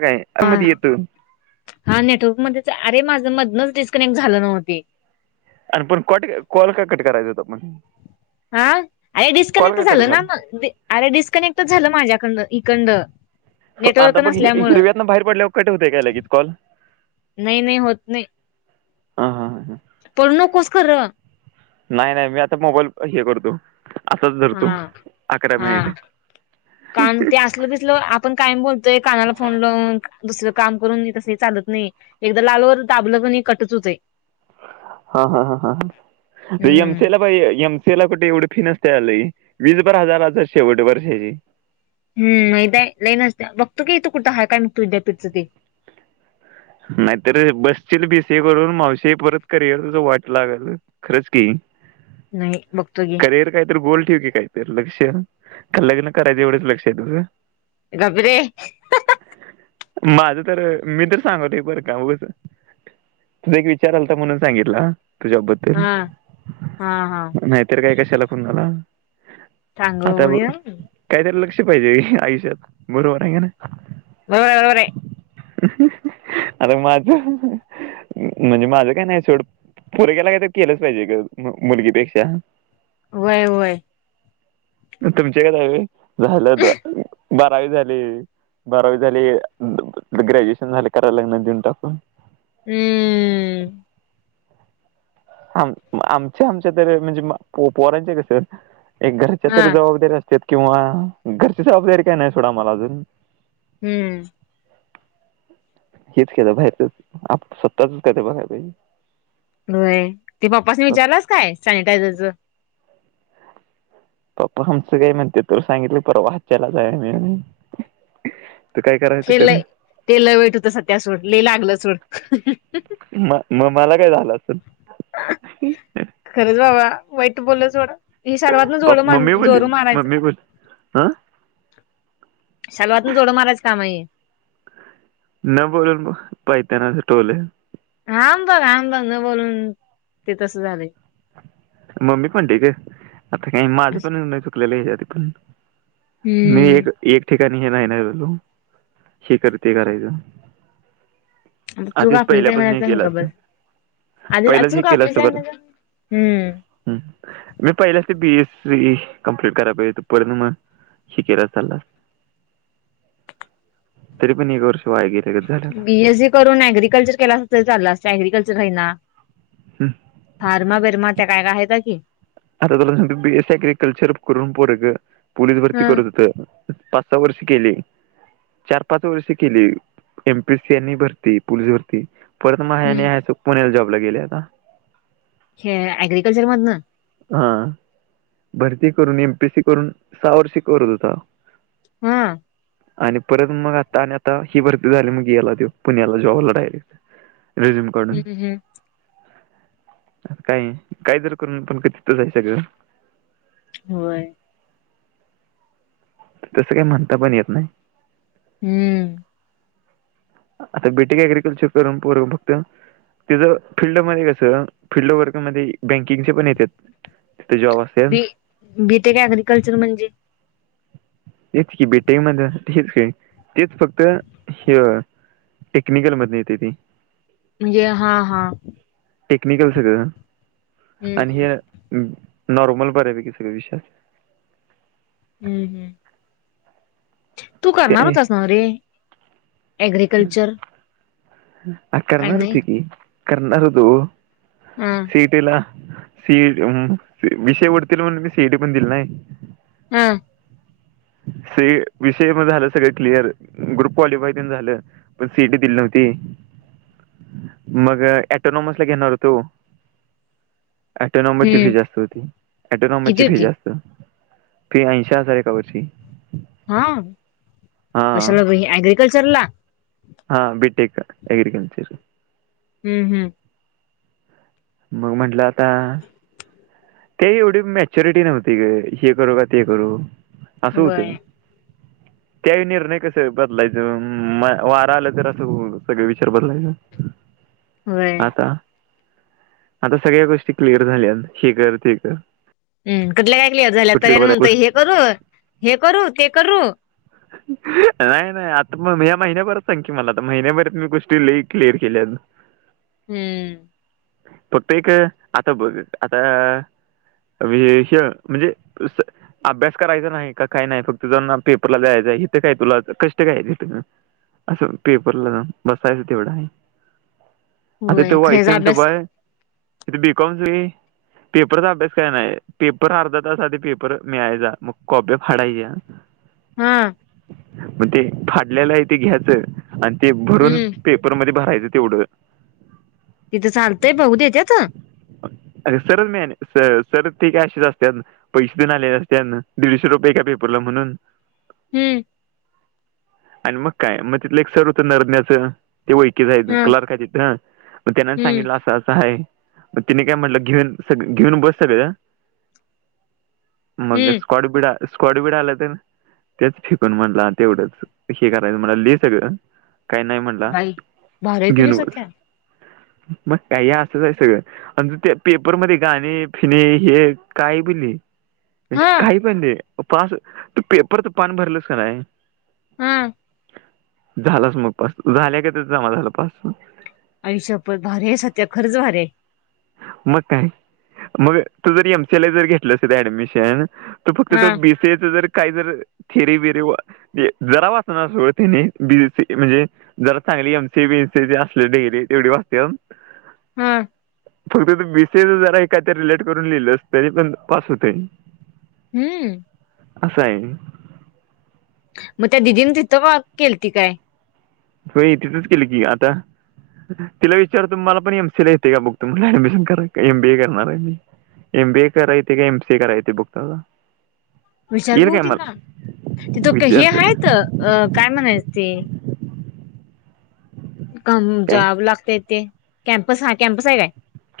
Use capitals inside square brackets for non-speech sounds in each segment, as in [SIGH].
काय हा आवाज येतोय हा नेटवर्क मध्येच हाय अरे माझं मधनच डिस्कनेक्ट झालं नव्ह ते आणि पण काॅट काॅल का कट करायचा होता पण हा अरे कॉल डिस्कनेक्ट का कट झालं ना झाला मग मध्ये अरे डिस्कनेक्ट झालं माझ्याकडणं हिकडण आता बघ हि. हिरव्यातनं बाहेर पडल्यावर कट होतय का लगेच कॉल नाही नाही होत नाही हा हा हा पळू नकोस खरं नाही नाही मी आता मोबाईल अ. हे करतो असंच धरतो हा अकरा हा मिनीट हं. कान हं ते तसलं आपण कायम बोलतोय कानाला फोन लावून दुसरं काम करून तसं हे चालत नाही एकदा लालवर दाबलं कणी कटच होतय हा हा हा ह ह बी एम हम्म केलात होय एम सी ला कुठे एवढी फी नसत्या लई जेणेकरून हजारच हाय शेवट वर्षाची हम् माहीत आहे लई नसत्या बघतो की इथं कुठं आहे काय मुक्तविद्यापीठचं ते नाहीतर बसशील बी सी ए करून मावशी परत करिअर वाट लागायच खरंच की नाही बघतो की करियर काय तर गोल ठेव की काय तर लक्ष का लग्न करायचं एवढंच लक्ष आहे तुझ गप रे माझं तर मी तर चावट हाय बर का उगच तुझा एक विचार आलता म्हणून सांगितला हा तुझ्याबद हा हा हा नाहीतर काय कशाला फोन झाला आता बघ सांगू काहीतरी लक्ष पाहिजे आयुष्यात बरोबर आहे का नाही होय बरोबर आहे हं. हं. हं. आता माझं ह ह म्हणजे माझं काय नाही सोड फोरं केला काही तर केलंच पाहिजे का मुलगीपेक्षा व्हय व्हय तुमच्याकडे झालं बारावी झाली बारावी झाली ग्रॅज्युएशन झाले करायला लग्न देऊन टाकून हम्म आम आमच्या आमच्या तर म्हणजे पोरांचे कस एक घरच्या हा तर जबाबदारी असत किंवा घरची जबाबदारी काही नाही सोडा मला अजून हम्म हेच केलं बाहेरचच स्वतच का ते बघाय पाहिजे होय ते पप्पाासने विचारलंच काय सॅनिटायझरचं पप्पा आमचं काय म्हणते तु सांगितलं पर वाचायला जाय मिून तू काय करायच हे करू लय ते ल वेट होत स त्या्या सूड लि लागलं सूड म मग मला काय झालं असल खरंच बाबा वाईट बोलण सोडा हे सर्वातन मम्मी जोरू बोलली जोरू मारायचं मम्मी बोल हा शालवातनं जोडं मारायच काम हाय हे न बोलून पायताण टोलं हाम बघ हाम बघ न बोलून ते तस झालय मम्मी पण ठीक आहे आता हे माझं पण ल चुकलेलं आहे आधी पण मी हम्म एक एक ठिकाणी हे नाही ना बललो हे कर ते करायचं आता चुक आधीच आपलीच आहे पहिल्यापासून हे म्हणायचं आणि केलं गप असतं बसायच आणि पहिलाच चुक आपली आपली आहे म्हणजे हम् ह मी पहिले असते बीएस सी कम्प्लीट कराय पाहिजे त पण मग कितीदा चालला [UNINTELLIGIBLE] तरीपण न कर वाया गेल्यागत झालं बीएस जी करून अऍग्रिकल्चर केला अस ते चाललं असतं अग्रिकल्चर आहे ना हं. फार्मा बिर्मा त्या काय का आहेत का की आता तुला स बी एस एग्रीकल्चर करून पोर ग पोललीस भरती हा करत होत पाच सहा वर्ष केली चार पाच वर्ष केली एमपीसी यांनी भरती पोलीस भरती परत म आहे आणि हम्म. आहे पुण्याला जॉबला गेले आता हे अग्रिकल्चर मधन हा भरती करून एमपीएस सी करून सहा वर्षी करत होता हा आणि परत मग आता आणि आता ही भरती झाली मग याला ते पुण्याला जॉबला डायरेक्ट रिझूम काडून हम्म हम्म. काय काय जर करून पण तिथंच आहे सगळं होय तसं काही म्हणता पण येत नाही हम्म आता बेटीक अग्रिकल्चर करूनर फक्त तिचं फिल्डमध्ये कस फिल्ड वर्क म बँकिंगचे पण येत जॉब असेल बी बीटेक अग्रिकल्चर म्हणजे तेच की बेटिंग मध्ये हेच का तेच फक्त हे टेक्निकल मध येते ती म्हणजे हा हा टेक्निकल सगळं हम्म आणि हम्म हे नॉर्मल बऱ्यापैकी सगळे विषया हम्म हम् तू करणार ते होतस ना रे एग्रीकल्चर आ करणार होतो की करणार होतो. हा. त्याला सी हम्म विषय वाढतील म्हणून मी सी इ टी पण दिल नाही. हा से विषय मग झालं सगळ क्लिअर ग्रुप क्वालिफाय झालं! सी इ टी दिली नव्हती. मग ऑटोनोमस ला घेणार होतो. ॲटोनोमसची फी हम्म. जास्त होती ॲटोनोमसची किती फी होती जास्त - ते ऐंशी हजार एका वर्षी - हां कशाला बाई अग्रिकल्चर ला - हां बीटेक ॲग्रिकल्चर - हम्म हम् मग म्हटलं आता - ते एवढी मॅच्युरिटी नव्हती ग हे करू काय ते करू असं व्हय होतं. [UNINTELLIGIBLE] त्याही निर्णय कस बदलायच वारा आलं तर असं सगळे विचार बदलायच. [UNINTELLIGIBLE] आता आता सगळ्या गोष्टी क्लिअर झाल्या हे कर ते कर. हम् कधल्या कायकली झाल्या कुठली तर बरं म्हणतय गोष्ट हे करू हे करू ते करू. नाही नाही आता म या्या महिन्याभरात सांग की मला आता महिन्याभरात मी गोष्टी ल क्लिअर केल्या. हम्म. फक्त एक आता बघ आता बी ए सी म्हणजे अस. अभ्यास करायचा नाही का काय नाही फक्त जाऊन पेपरला द्यायचं इथे काय तुला कष्ट काय आहे इथ. असं पेपरला जाऊ बसायचं तेवढं आहे आता ते होय व्हाय खरेच सी एम, अभ्यास इथ बी कॉ पेपरचा अभ्यास काय नाही पेपर अर्धा तास आधी पेपर मिळायचा मग कॉप्या पाडायच्या. हां. मग ते फाडल्याला आहे ते घ्यायचं आणि ते भरून हम्म. पेपरमध्येध्ये भरायचं तेवढं तिथं चालतंय बघू देत्यात. अ सर मेन सर ते काय अशीच असत्यात. पैसे देऊन आलेले त्यानं दीडशे रुपये का पेपरला म्हणून हम्म. आणि मग काय मग तिथलं एक सर होतं नरंदेच ते ओळखीच आहेत हा. क्लर्काचे मग त्याना हम्म. सांगितलं असं असं आहे. मग तिने काय म्हटलं घेऊन सग घेऊन बस सगळ मग हम्म. स्कॉडबिड स्कॉडबिड आला ना तेच फिकून म्हटलं तेवढंच हे करायचं म्हटलं सगळं काही नाही म्हणला बाई भारी आहे की रे घेऊन बस. सत्या. मग काही असंच आहे सगळं आणि त त्या पेपरमध्येध गाणी फिनी हे काय बि ली म्हणजे हा. काही पण दे पास तू पेपर तर पान भरलस का नाही. हा. झालंच मग पास झाल्यागत ते जमा झालं पास आई शपथ भारी सत्या खरंच भारी आहे. मग काय मग तू जर एमसील जर घेतलं अस ऍडमिशन तर फक्त हा. तर बीसी एच जर काय जर थेरी बिरी ते जरा वाचणार सोड त्यांनी बी सी ए म्हणजे जरा चांगली एम सीए बीसी असले डिग्री तेवढी वाचतेत. हम. फक्त बी सी ए जरा काहीत रिलेट करून लिहिलं अस तरी पण पास होतय. हम्म. असं आहे. मग त्या दिदीनी तिथं वा केली त काय? हो तिथंच केली की आता तिला विचार तुम्हाला पण एम सी ला येते का बु तुम्हाला ऍडमिशन करा एम बीए करणार आहे मी एम बी ए काराये का एम सी काराये बघतात. विचार बघती ना तिथ हे विचारतो आहे काय म्हणायचं ते क काय जॉब लागतेय ते कॅम्पस हा कॅम्पस आहे काय?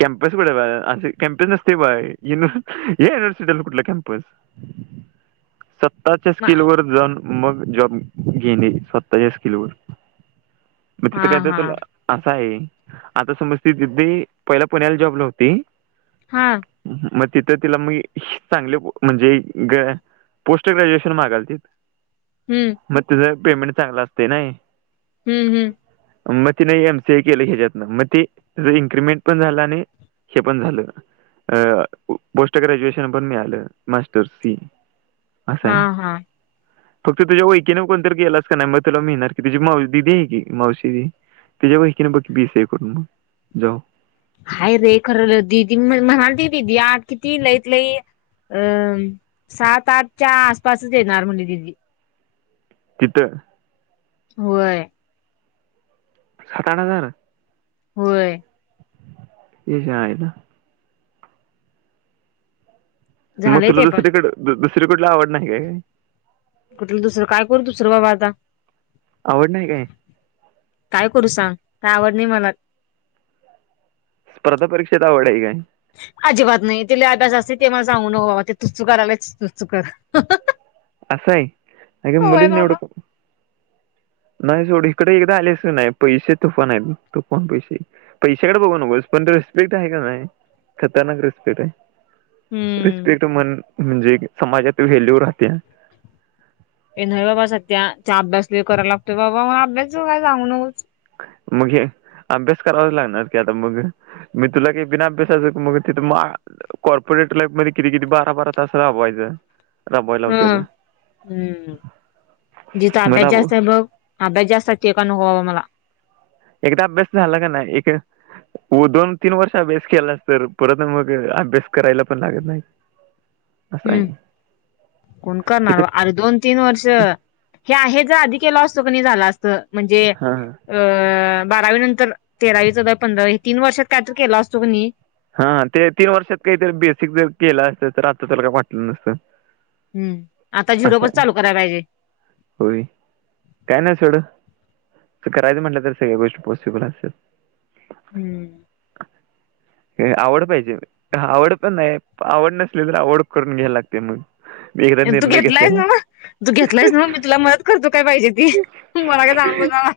कॅम्पस कुठे बा असे कॅम्पस नसते बाय युनिव्हर्सिटीला कुठला कॅम्पस [INAUDIBLE] स्वतःच्या म- स्किल वर जाऊन मग जॉब घेणे स्वतःच्या स्किल वर मग हा तिथं काय हा. तर असं आहे आता समज ति तिे पहिला पुण्याला जॉबला हो्हती. हा. मग तिथं तिला मग चांगले म्हणजे ग. पोस्ट ग्रॅज्युएशन मागातील हम्म मग तचं पेमेंट चांगलं असते नाही. हम्म हम् मग ते नाही एम सी ए केलं ह्याच्यात ना मग ते इनक्रिमेंट - पण झालं आणि हे पण झालं अ पोस्ट ग्रॅज्युएशन पण मी आलं मास्टर्स सी असश आहे हा हा. फक्त तुझ्या ईकीने कोणतरी गेलास का नाही मग तुला मिळणार की तुी मादी आहे की माौशीदी तच्याेवर हे कन बाकी बीस ए करून मग जाऊ हाय रे खरं ददी म्हणाल त दिीदी आ किती लईत लई अ सात आठच्या आसपासच आहे नॉर्मली दिदी किती होय सात आठ हजार होय येशयता मग झालंय तुला ते पण दुसरीकड दुसरीकडला आवड नाही काय का कुठ दुसर काय करू तुसर बाबा आता आवड नाही काय काय करू सांग का आवड नाही मला स्पर्धा परीक्षेत आवड आहे काय अजिबात नाही तिला अभ्यास असते ते मला सांगू न बाबा ते तू चुक आलायच तू चुक असं आहे अे मुलीच नाही बाबा एवढं नाही सोड इकडे एकदा आलेस नाही पैसे तुफान आहेत तुफान पैसे पैशाकडे बघू नकोस पण रिस्पेक्ट आहे का नाही खतरनाक रिस्पेक्ट आहे हम्म रिस्पेक्ट म्हण म्हणजे समाजात हेल्लीवर राहते हे न बाबा सध्याच्या अभ्यास ल करायला लागतोय बाबा मग अभ्यास जऊ काय जाांग नकू मग हे अभ्यास करावा लागणार की आता मग मी तुला काही बिना अभ्यासाच मग तिथ मग कॉर्पोरेट लाईफ म किती किती बारा बारा तास राबवायचं राबवायला हा होते हम्म जिथं अभ्यास मला जास्त आहे मघ ह बे ज जास्ततव काण होोवा मला एकदा अभ्यास झाला का नाही एक व दोन तीन वर्ष अभ्यास केला अस तर परत मग अभ्यास करायला पण लागत नाही असं आहे हम्म कोण करणार इथं अरे दोन तीन वर्ष हे आहे ज आधी लॉस कणी झाला असत म्हणजे हां अ बारावी नंतर तेरावी चौदावी पंधरावी तीन वर्षात कायतरी केला असतो की हा ते तीन वर्षात काहीत बेसिक जर केलं असत तर आता त्याला काय वाटलं नसतं हम् आता असं झिरोपच आहे चालू करायला पाहिजे होय काय ना सोडं करायचं म्हटलं तर सगळ्या गोष्ट पॉसिबल असेल हम्म आवड पाहिजे आवड पण नाही आवड नसली तर आवड करून घ्यायला लागते मग एकदा तू निर्णय घेतला आहे घेतलेला ना ना तू घेतलायस ना मग मी तुला मदत करतो काय पाहिजे ती मला का जाऊ बनावा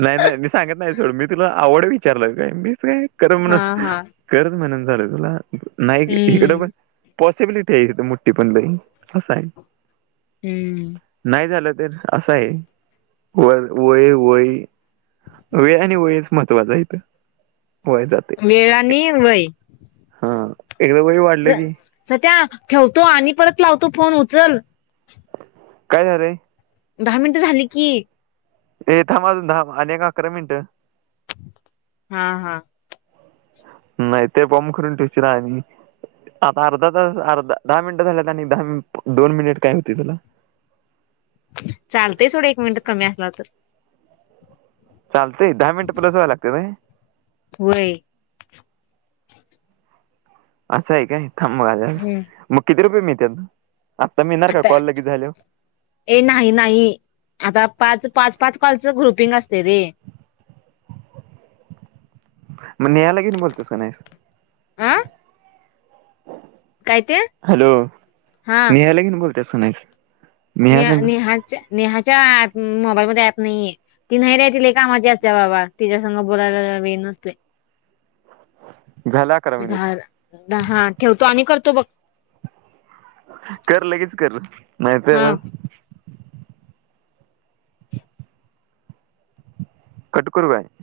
नाही नाही मी सांगत नाही सोड मी तुला आवड विचारलं काय मीच काय कररं म्हण हा हा करत म्हणेून चाले तुला नाही इकडं हम्म पण पॉसिबिलिटी आहे मुठठी पण लई असं आहे हम्म नाही झालं तर असं आहे व वय वय वेळ आणि वयच महत्त्वाचा आहेथं वय जात वेळाने वय हा एकदा वळी वाढलं की स त्या्या ठेवतो आणि परत लावतो फोन उचल काय झालंय दहा मिनिट झाली की ए थांबजून धांब अ आणिक अकरा मिनिटं हा हा नाही ते बॉ्ब करून ठेवची ना आम्ही आता अर्धा त अर्धा दहा मिनिटं झाल्यात आणि दहा मि दोन मिनिट काय होते तुला चालतय थोडं एक मिनट कमी असला तर चालतय दहा मिनट पलसवय लागत ते वय असं आहे काय थांब आल्या हम्म मग किती रुपये मिळ आत्ता मिळणार का आता कॉल लगेच झाल ए नाही नाही आता पाच पाच पाच कालचं ग्रुपिंग असते रे मग नेहायला घेऊन बोलतो सुनाश आं हॅलो हा नहाला कीन बोलत सुनाश ने नेहाच्या नेहाच्याप मोबाईलमध्येध्ये ऍप नाहीये ती नरहतील एक कामाची असते बाबा तिच्यास बोलायला वे नसले झालं अकरा मिनिट विधार हा ठेवतो आणि करतो बघ कर लगेच कर नाहीत हा कटकुरवाय